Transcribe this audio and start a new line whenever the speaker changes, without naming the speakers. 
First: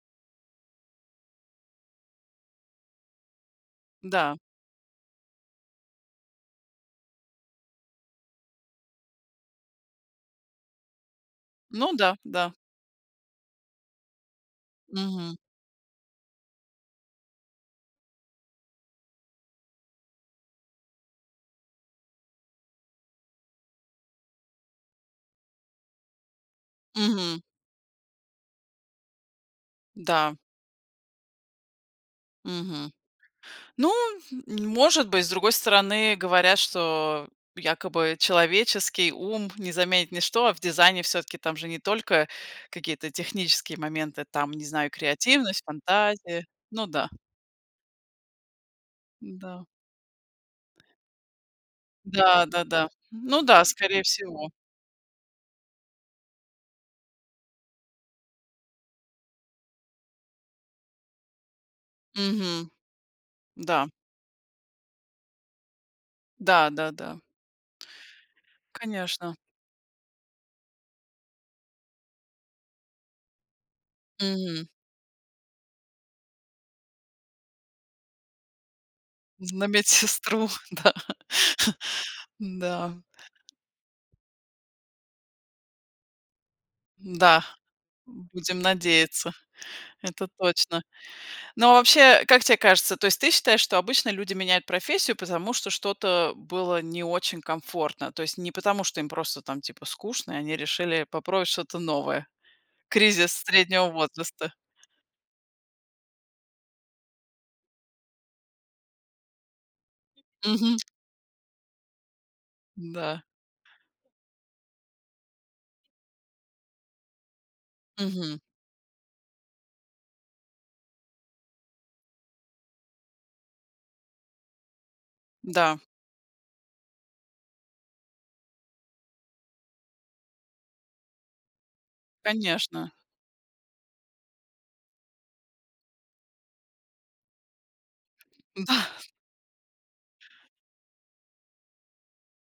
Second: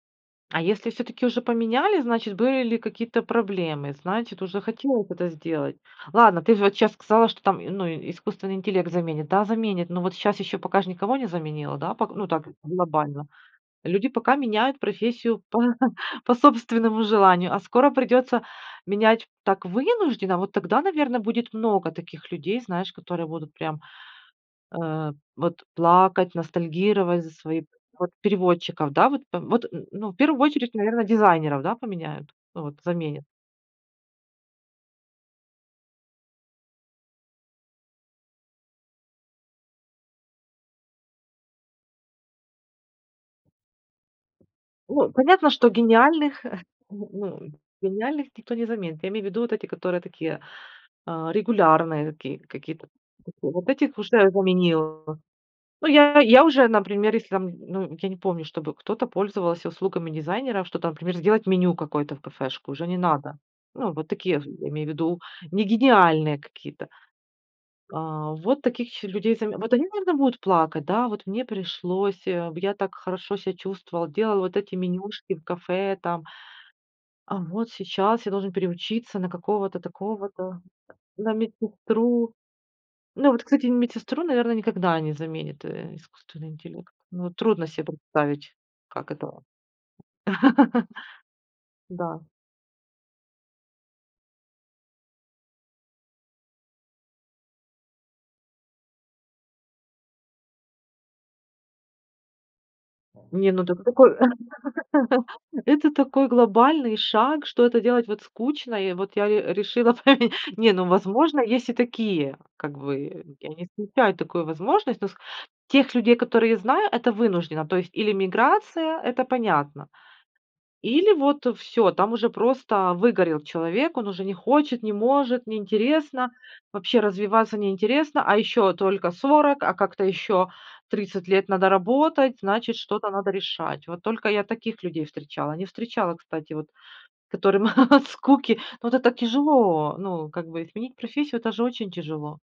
А если всё-таки уже поменяли, значит были ли какие-то проблемы,
Да.
значит уже хотела это сделать. Ладно, ты же вот щас сказала, что там, ну, искусственный интеллект заменит. Да, заменит. Но вот щас еще пока ж никого не заменило,
Ну
да?
да,
Ну так,
да.
глобально. Люди пока меняют
Мгм.
профессию по по собственному желанию, а скоро придется менять так, вынужденно. Вот тогда, наверно, будет много таких людей, знаешь, которые буду прям, э, вот плакать, ностальгировать за
Мгм.
свои Вот, переводчиков, да, вот. Вот н ну, в
Да.
первую очередь, наверно, дизайнеров, да, поменяют, ну вот,
Мгм.
заменят.
Ну, может быть. С другой стороны, говорят, что якобы человеческий ум не заменит ничто, а в дизайне всё-таки, там же не только какие-то технические моменты, там, не знаю,
Ну, понятно,
креативность,
что гениальных
фантазия.
х,
Ну да.
ну, гениальных никто не заменит. Я имею ввиду, вот
Да.
эти, которые такие, а, регулярные такие, какие-то
Да-да-да,
вот
ну
такие.
да,
Вот этих
скорее
уже
всего.
заменил. Ну, я я уже, например, если там, ну, я не помню, чтобы кто-то пользовался услугами дизайнера, что там, например, сделать меню какое-то в
Мгм.
кафешку, уже не надо.
Да.
Ну, вот такие в я имею ввиду, не гениальные какие-то.
Да-да-да.
А, вот таких еще людей
Конечно.
заме Вот они, наверно, будут плакать, да: "Вот мне пришлось, я так хорошо ся чувствовал, делал вот
Мгм.
эти менюшки в кафе там, а вот сейчас я должен переучиться на
На
какого-то
медсестру,
такого-то,
да,
на медсестру".
да.
Ну вот, кстати, медсестру, наверно, никогда не заменит, э, искусственный интеллект. Ну,
Да.
трудно се представить,
Будем
как
надеяться,
это.
это точно. Но вообще,
Да.
как те кажется, то есть ты считаешь, что обычно люди меняют профессию, потому что что-то было не очень комфортно? То есть не потому, что им просто там, типа, скучно, и они решили попробовать что-то новое? Кризис
Не, ну, это
среднего
такой такой
возраста.
это такой глобальный шаг, что это делать вот скучно. И вот я ре решила поме. Не,
Мгм.
ну, возможно, есть и такие, как
Да.
бы, я не исключаю такую возможность. Тех людей, которые я знаю, это вынужденно. То есть, или
Мгм.
миграция- это понятно, или вот всё, там уже просто выгорел человек, он уже не хочет, не может, не
Да.
интересно, вообще развиваться не интересно. А еще только 40, а как-то еще 30 лет надо работать, значит
Конечно.
что-то надо решать. Вот только я таких людей встречала. Не встречала, кстати, вот, которым от скуки. Ну это
Да.
так тяжело, ну, как бы изменить профессию- это же очень тяжело.